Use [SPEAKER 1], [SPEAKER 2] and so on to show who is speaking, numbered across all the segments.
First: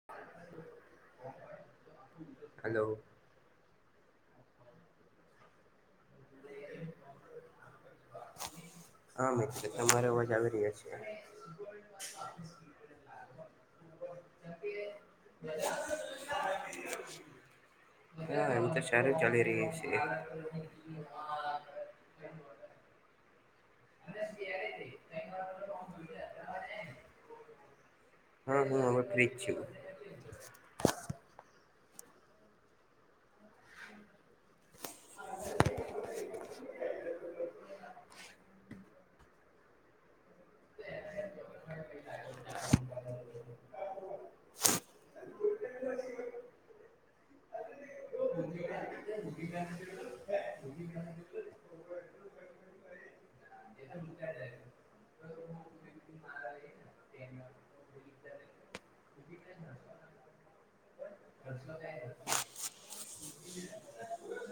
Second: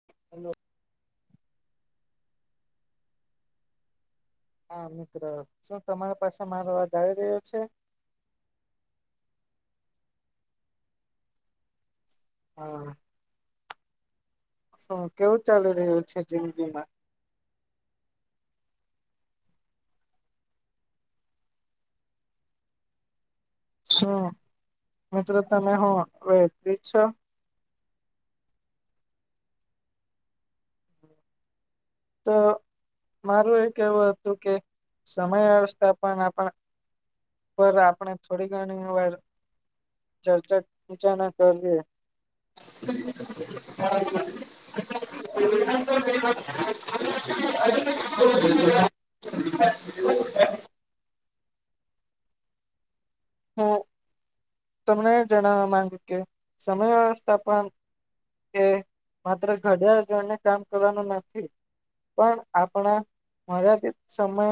[SPEAKER 1] હા
[SPEAKER 2] hello
[SPEAKER 1] hello
[SPEAKER 2] હા મિત્ર શું તમારી પાસે મારો અવાજ આવી રહ્યો છે
[SPEAKER 1] હા મિતિત્રો તમારે અવાજ આવી રહ્યા છે [inaudible]
[SPEAKER 2] હા હ કેવું ચાલીુ રહ્યું છે જિંદગી માં
[SPEAKER 1] હા એમ તો શહેાર ચાલી રહી છી
[SPEAKER 2] શું મિત્રો તમે હું હવે ફ્રી છો
[SPEAKER 1] સ હા હા હવે ફ્રી જ છ
[SPEAKER 2] તો મારું એ કેવું હતું કે સમય અવસ્થા પણ આપ પર આપણે થોડી ઘણી વાર ચર્ચા ચા ના કર લ હા
[SPEAKER 1] [inaudible]
[SPEAKER 2] હું
[SPEAKER 1] એ મુ
[SPEAKER 2] તમને જણાવવા માંગુ કે સમય વ્યવસ્થા પણ કે માત્ર ઘડ જણને કામ કરવાનું પણ આપણા મર્યાદિત સમય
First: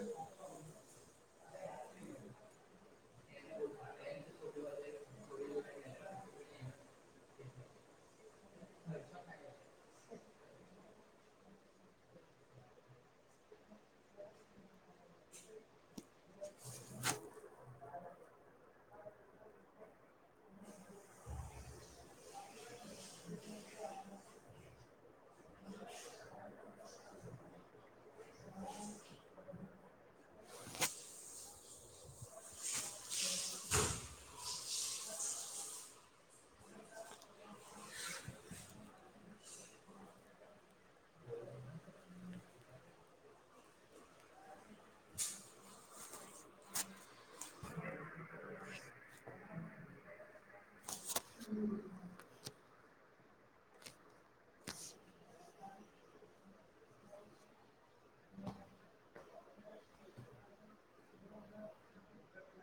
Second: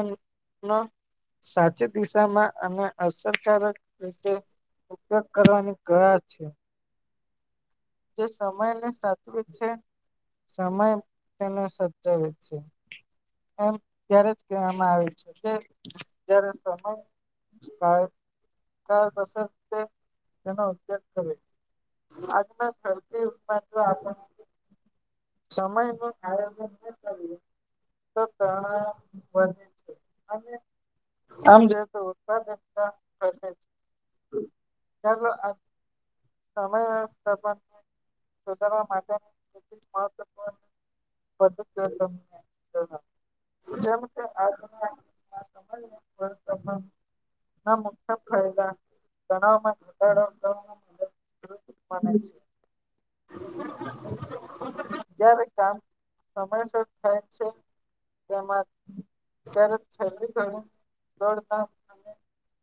[SPEAKER 2] સાચી દિશામાં અને અવસર રીતે ઉપયોગ કરવાની કયા છે તે સમયને સાચવે છે સમય તેને સાચવે છે એ ત્યારે જ કહેવામાં આવે છે જ્યારે સમય ક ક તશે તે તેનો ઉપયોગ કરે આજનાથી આપ સમયનું આગ તો વધે છે અને આમ જ ઉત્પાદકતા સમધારવા માટેની મહત્વપૂર્ણ પ કર [inaudible] ના મુ ફાયદાણાવમાં ઘાડો
[SPEAKER 1] હમ
[SPEAKER 2] જ્યારે કામ સમયસર થાય છે તેમાં ત્યારે છેલ્ થ દોડતા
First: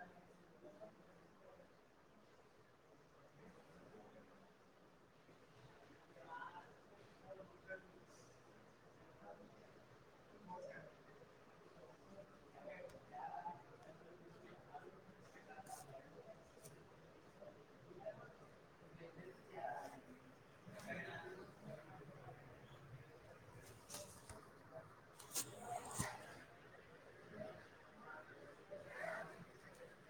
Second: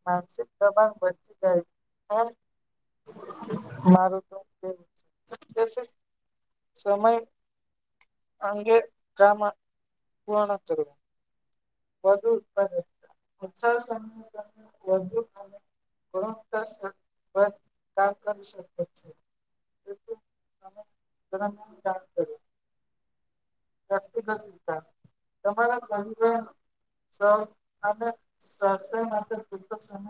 [SPEAKER 2] માનસિક પ્રભાવ વધી જાય મારું તોવું સમય અંગે ગ્રામ પુરાણ તર વધુ ઉત્પાદ ઉત્સાહ સમ વધુ કરી શકે છે જા કર નથી તમારા સ્સ્થ્ય માટે સમ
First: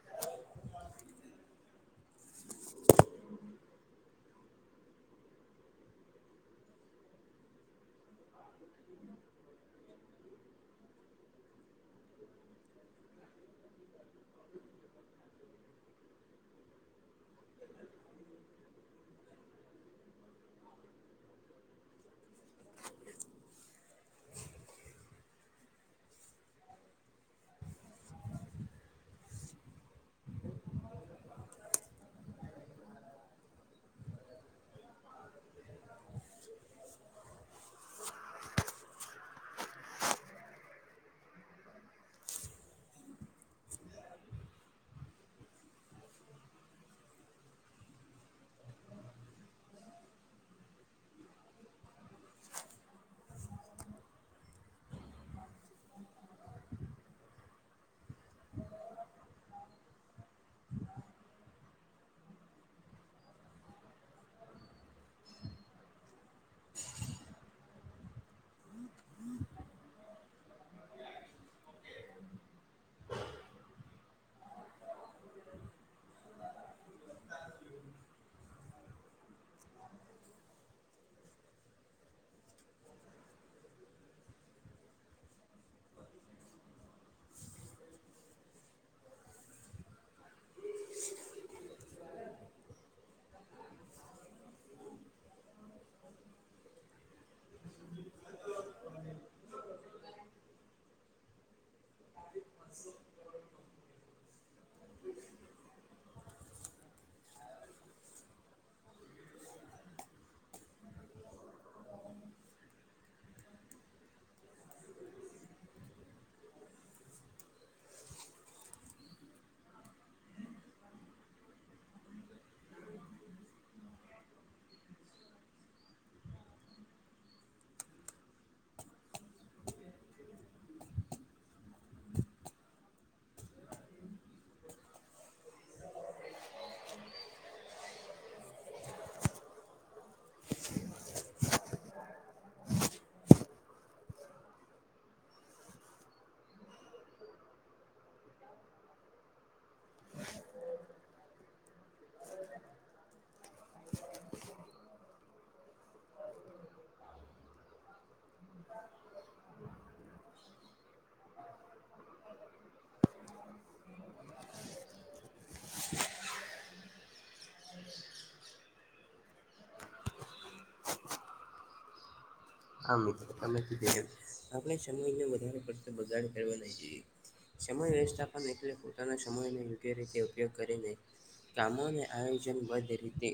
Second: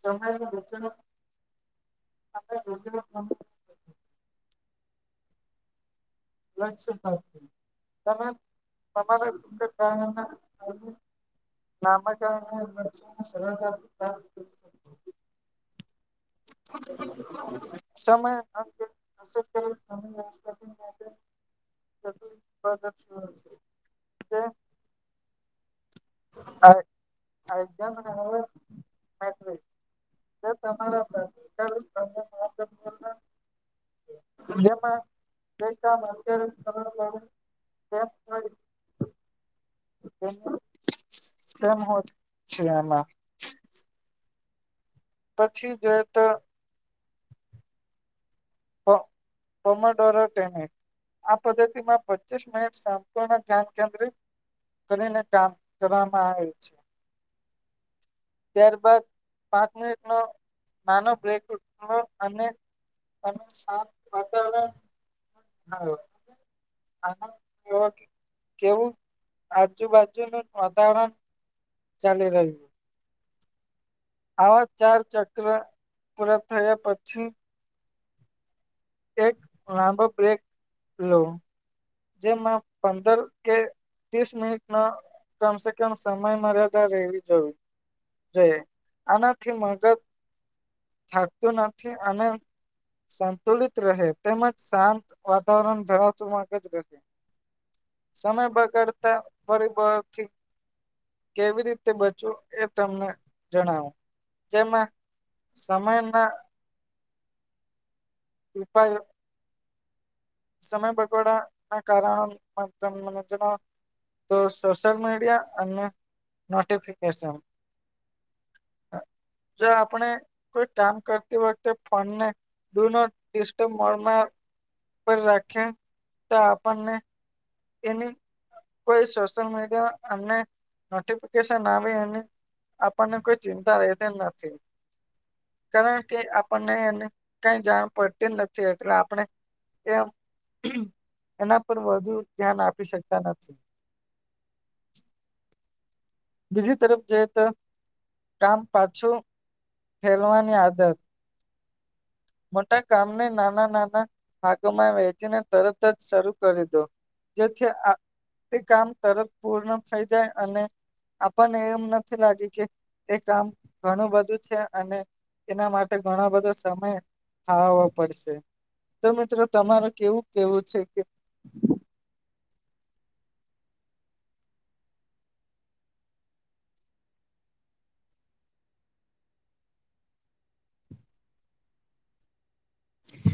[SPEAKER 2] તમાય મ અ રોજ ત તમારા નામકાણ વિમચના સરળદા ભતા સમમાય [inaudible] [inaudible] [inaudible] [inaudible] અ અજ બ તમા જમાં [inaudible] તેમ હો છે એમાં પછી જ તો પોમડોરો ટટેમ આ પદ્ધતિમાં પચીસ મિનિટ સંપૂર્ણ ધ્યાન કેન્દ્રિત કરીને કામ કરવામાં આવે છે ત્યારબદ પાંચ મિનિટ નો નાનો બ્રેક ઉઠ અને અને સાફ વાતા હા કેવું આજુબાજુ ન ઉદહરણ ચાલી રહહી્યું
[SPEAKER 1] [inaudible]
[SPEAKER 2] આવા ચાર ચક્ર પૂરા થયા પછી એક લાંબો બ્રેક લો જેમાં પંદર કે ત્રીસ મિનિટ ન્રક સમય મર્યા આનાથી મગદ નથી આ સંતુલિત રહે તેમજ શાંત વાતાવરણ ધરાવતું માંગ જ રહે સમય બગાડતા પરિબળથી કેવી રીતે બચવું એ તમને જણાવો જેમાં સમય ના [inaudible] સમય બગવડા ના કારણ મજના તો સોશિયલ મીડિયા અને નોટિફિકેશન જો આપણે કોઈ કામ કરતી વખતે ફને દૂનો ડિસ્ટ મળના પર રાખે તા પાને એ સોલ મીડિયાોટફિકેશન આપણને કોઈ ચિંતા રહેતી નથી કારણ કે આપણને એને કઈ જાણ પડતી નથી એટલે આપણે એ એના પર વધુ ધ્યાન આપી શકતા નથી બીજી તરફ જઈએ તો કામ પાછું ફેલવાની આદત મોટા કામને નાના નાના ભાગમાં વેચીને તરત જ શરૂ કરી દો જેથી આ એ કામ તરત પૂર્ણ થઈ જાય અને આપણને એમ નથી લાગી કે એ કામ ઘણું બધું છે અને એના માટે ઘણા બધો સમય ખાો પડશે તો મિત્રો તમાર કેવું કેવું છે કે
[SPEAKER 1] હા મિત્ર તમે આપણે સમયને વધારેડ બગાડ કરવા જોઈએ સમય વ્યવસ્થાપન એટલે પોતાના સમયનો યોગ્ય રીતે ઉપયોગ કરીને કામોને આયોજનબદ્ધ રીતે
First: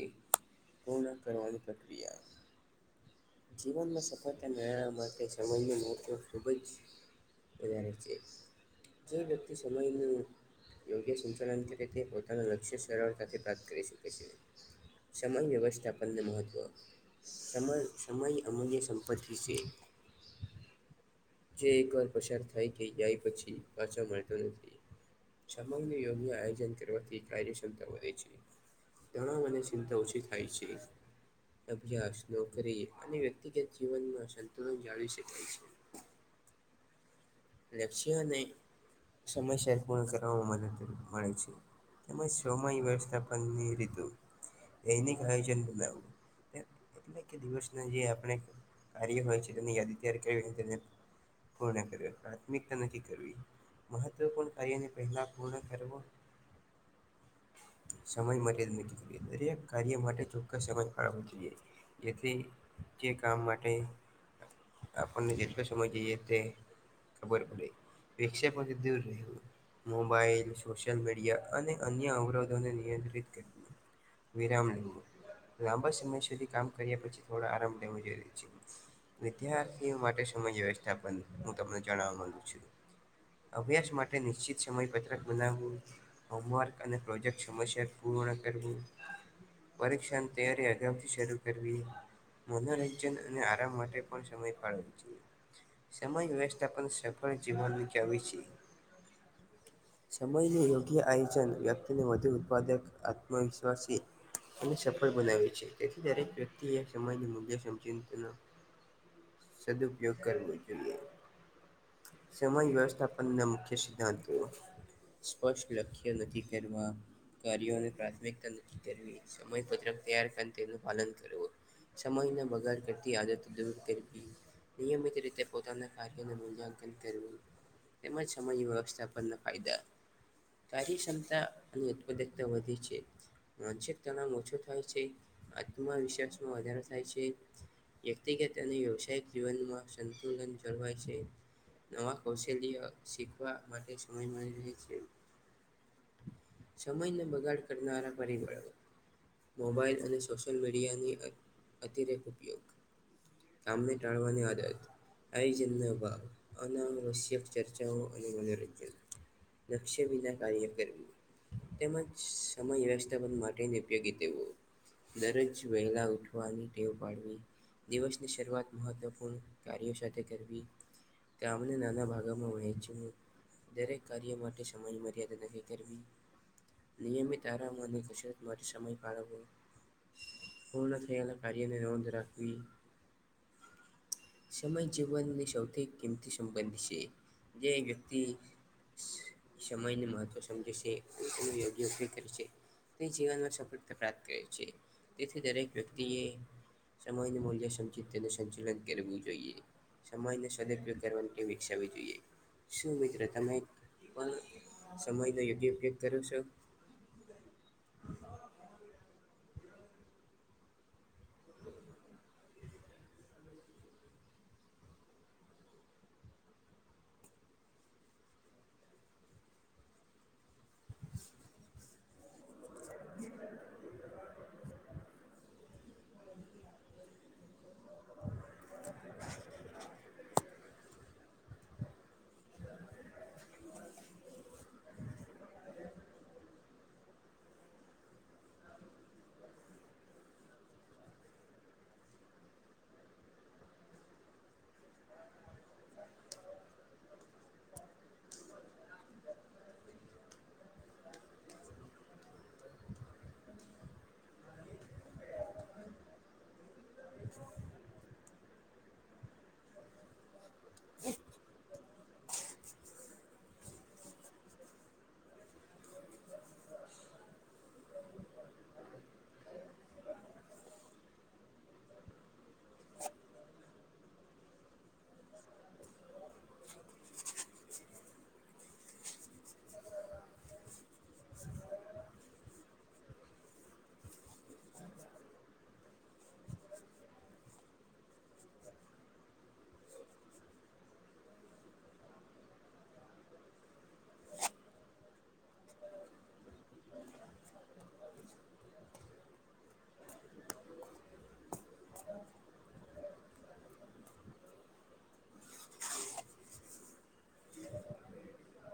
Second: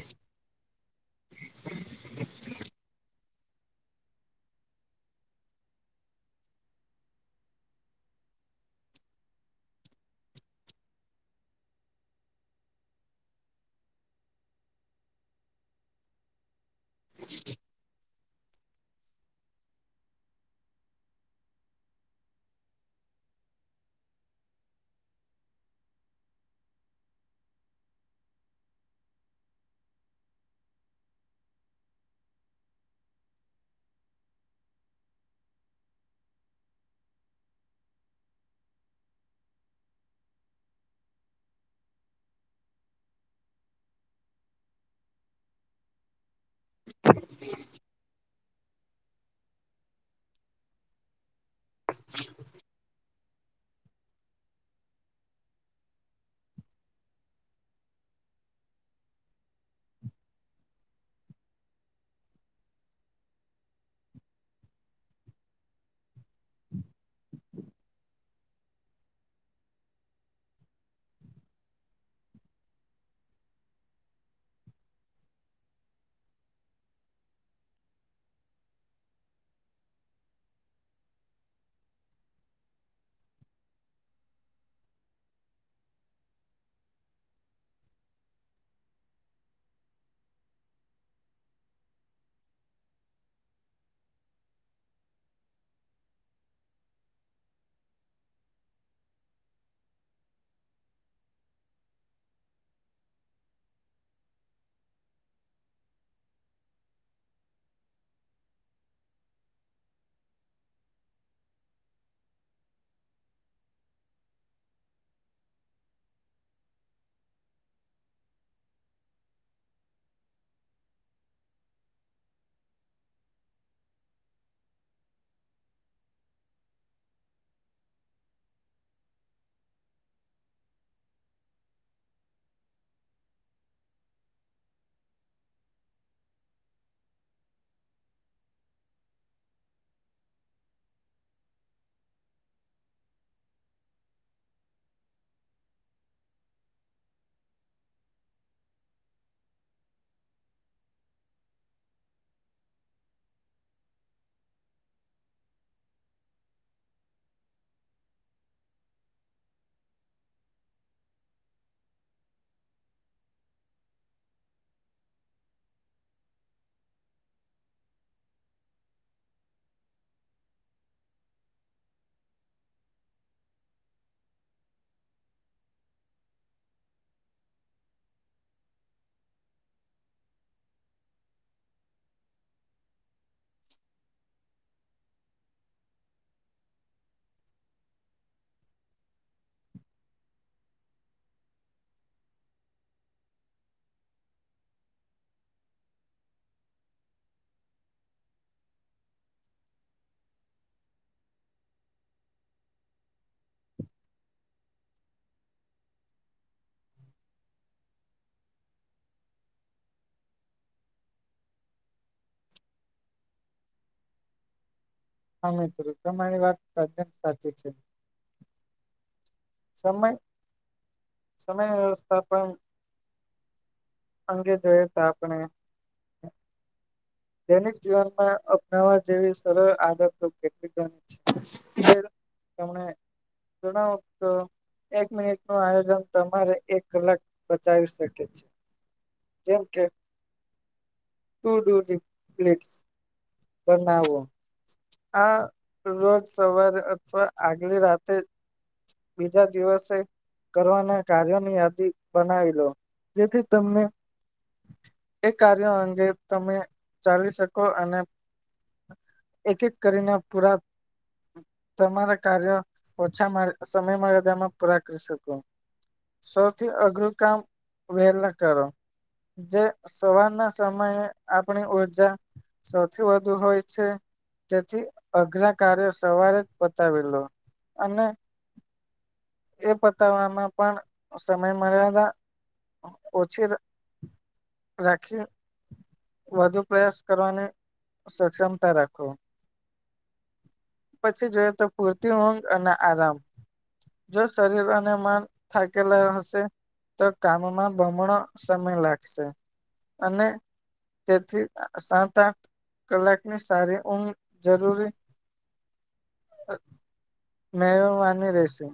[SPEAKER 1] પૂર્ણ કરવાની પ્રક્રિયા
[SPEAKER 2] હમ
[SPEAKER 1] જીવનમાં સફળતા મેળવવા માટે સમવાયનું મહવ ખૂબ જ વધારે છે જે વ્યક્તિ સમયનું યોગ્ય સચલન કરી તે પોતાનું લક્ષ્ય સરળતાથી પ્રાપ્ત કરી શકે છે સમન વ્યવસ્થાપનને મહત્વ સમન સમય અમૂલ્ય સંપત્તિ છે જે એકવાર પસાર થાય કે યાાય પછી પાછા મળરતો નથી સમગને યોગ્ય આયોજન કરવાથી કાર્યક્ષમતા વધે છે ઘણા મને ચિંતા ઓછી થાય છે અભ્યાસ કરી અને વ્યક્તિગત જીવનમાં સંતુલન જાળવી શકાય છે લક્ષ્ય અને સમયસર પૂર્ણ કરવામાં મદદ મળે છે તેમજ શોમ વ્યવસ્થાપનની રીતુ દૈનિક આયોજન બનાવવું એટલે કે દિવસના જે આપણે ક્ય વ ન આથ્ય ક પ્રાથમિકતા નક્ કરવી મહત્વપૂર્ણ કાર્યને પહેલા પૂર્ણ કરવો
[SPEAKER 2] [inaudible]
[SPEAKER 1] સમય માટે જોએ દરેક કાર્ય માટે ચોખકસ સમય ફાળવવો જોઈએ જેથી જે કામ માટે આપણને જેટલો સમય જઈએ તે ખબર પડે પ્રક્ષાપધ દૂર રહેવું મોબાાઈલ સોશિયલ મીડિયા અને અન્ય અવરોધોને નિયંત્રિત કરવીું વિરામ લ લાંબા સમય સુધી કામ કર્યા પછી થોડો આરામ લેવો જોઈરી છે વિદ્યાર્થીઓ માટે સમય વ્યવસ્થાપ હું તમને જણાવવા માંગુ છું અભ્યાસ માટે નિશ્ચિત સમય પત્રક બનાવવું હોમવર્ક અને પ્રોજેક્ટ સમસ્યા પૂર્ણ કરવું પરીક્ષા તૈયારી અગાઉથી શરૂ કરવી મનોરંજન અને આરામ માટે પણ સમય ફળવ જોએ સમય વ જપન સફળ જીવન વિ જમ છે
[SPEAKER 2] [inaudible]
[SPEAKER 1] સમયનું યોગ્ય આયોજન વ્યક્તિને વધુ ઉત્પાદક આત્મવિશ્વાસી એ સફળ બનાવે છે તેથી દરેક વ્યક્તિ એ સમાજ મૂલ્ય સમજી સદઉપયોગ કરવો જોઈએ સમય વ્યવસ્થાપન ના મુખ્ય સિદ્ધાંતો સ્પષ્ટ લખ્ય નથી ખેરમાં કાર્યોને પ્રાથમિકતા નક્કી કરવી સમય પત્રક તૈયાર તેનું પાલન કરવું સમયને બગાડ કરતી આદત દૂર કરી નિયમિત રીતે પોતાના કાર મૂલ્યાંકન કરું તેમજ સમય વ્યવસ્થાપન ના ફાયદા કાર્યક્ષમતા અને ઉત્પાદકતા વધે છે માનસિક તણાવ ઓછો થાય છે આત્મવિશ્વાસમાં વધારો થાય છે વ્યક્તિગતને વ્યવસાયિક જીવનમાં સંતુલન જળવાય છે ન કૌશલ્ય શીખવા માટે સમય મળ રહે છે સમયને બગાડ કરનારા પરિબળો મોબાાઈલ અને સોશિયલ મીડિયાની અ અતિરેક ઉપયોગ કામને ટાળવાની આદત હતી આ જ ભ અનાવસ્યક ચર્ચાઓ અને મનોરંજન લક્ષ્ય વિના કાર્ય કરવી તેમજ સમય વ્યવસ્થાપન માટેની ઉપયોગી તેઓ દરજ વહેલા ઉઠવાની ટેવ પાડવી દિવસની શરૂઆત મહત્વપૂર્ણ કાર્યો સાથે કરવી તેમમ નાના ભાગામાં વહેય છે ન દરેક કાર્ય માટે સમય મર્યાદા નક્કી કરવી નિયમિત આરામોની કસરત મારી સમય ફાળવો પૂર્ણ થલ સમય જીવનની સૌથી કિંમતી સંબંધી છે જે વ્યક્તિ સમયને મહત્વ સમજે છે પોલું યોગ્ય ઊભી કરે છે તે જીવનમાં સફળતા પ્રાપ્ત કરે છે તેથી દરેક વ્યક્તિએ સમય મૂલ્ય સમચ તેનું સંચલન કરવું જોઈએ સમય સદપયોગ કરવા માટે ટ વિકસાવવી જોઈએ શું મિત્ર તમે પણ સમયનો યોગ્ય ઉપયોગ કરો છો
[SPEAKER 2] હા મિત્રો તમારી વાત સાત સાચી છે સમય સમય વ્યવસ્થાપન અંગે જોઈ તો આપણે દૈનિક જીવનમાં અપનાવવા જેવી સરળ આદતો કેટ બ તને જણાવ તો એક મિનિટ નું આયોજન તમારે એક કલાક બચાવી સકે છે
[SPEAKER 1] [inaudible]
[SPEAKER 2] જેમ કે ટુ્ટ બનાવો આ રોજ સવારે અથવા આગલી રાતે બીજા દિવસે કરવાના કાર્યોની યાદી બનાવી લો જેથી તમને એ કાર્યો અંગે તમે ચલી શકો અને એક એક કરીને પૂરા તમારા કાર્ય ઓછા સમય મર્યાદામાં પૂરા કરી શકો સૌથી અઘરું કામ વહેલા કરો જે સવારના સમયે આપણી ઉર્જા સૌથી વધુ હોય છે તેથી અગ્ઞ કાર્ય સવારે જ બતાવી લો અને એ પતાવવામાં પણ સમય મર્યાદા ઓછી રાખીએ વધુ પ્રયાસ કરવાની સક્ષમતા રાખો પછી જોઈએ તો પૂરતી ઊંઘ અને આરામ જો શરીર અને મન થાકેલા હશે તો કામમાં બમણો સમય લાગશે અને તેથી સાત આઠ કલાકની સારી ઊંઘ જરૂરી મે માની રહેશે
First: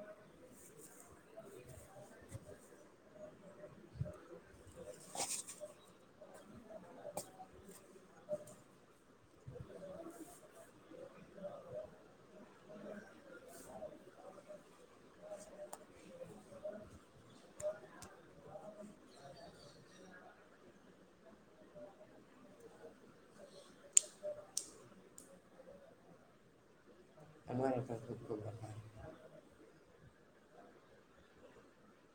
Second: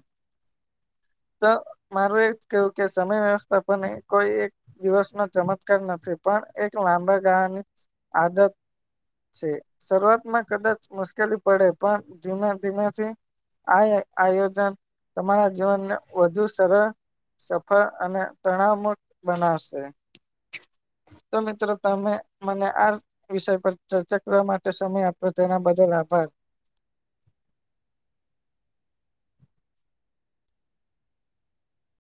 [SPEAKER 2] તો માર એજ કેવું કે સમય વ્યવસ્થાપને કોઈ એક દિવસનોો ચમત્કાર નથી પણ એક લાંબા ગાળાની આદત છે શરૂઆતમાં કદાચ મુશ્કેલી પડે પણ ધીમે ધીમેથી આ આયોજન તમારા જીવનને વધુ સરળ સફળ અને તણમટ બનાવશે તો મિત્રો તમે મ વિષય પર ચર્ચા કરવા માટે સમય આપો તેના બદલ આભાર
[SPEAKER 1] તમારે તો ખૂબ ખૂબ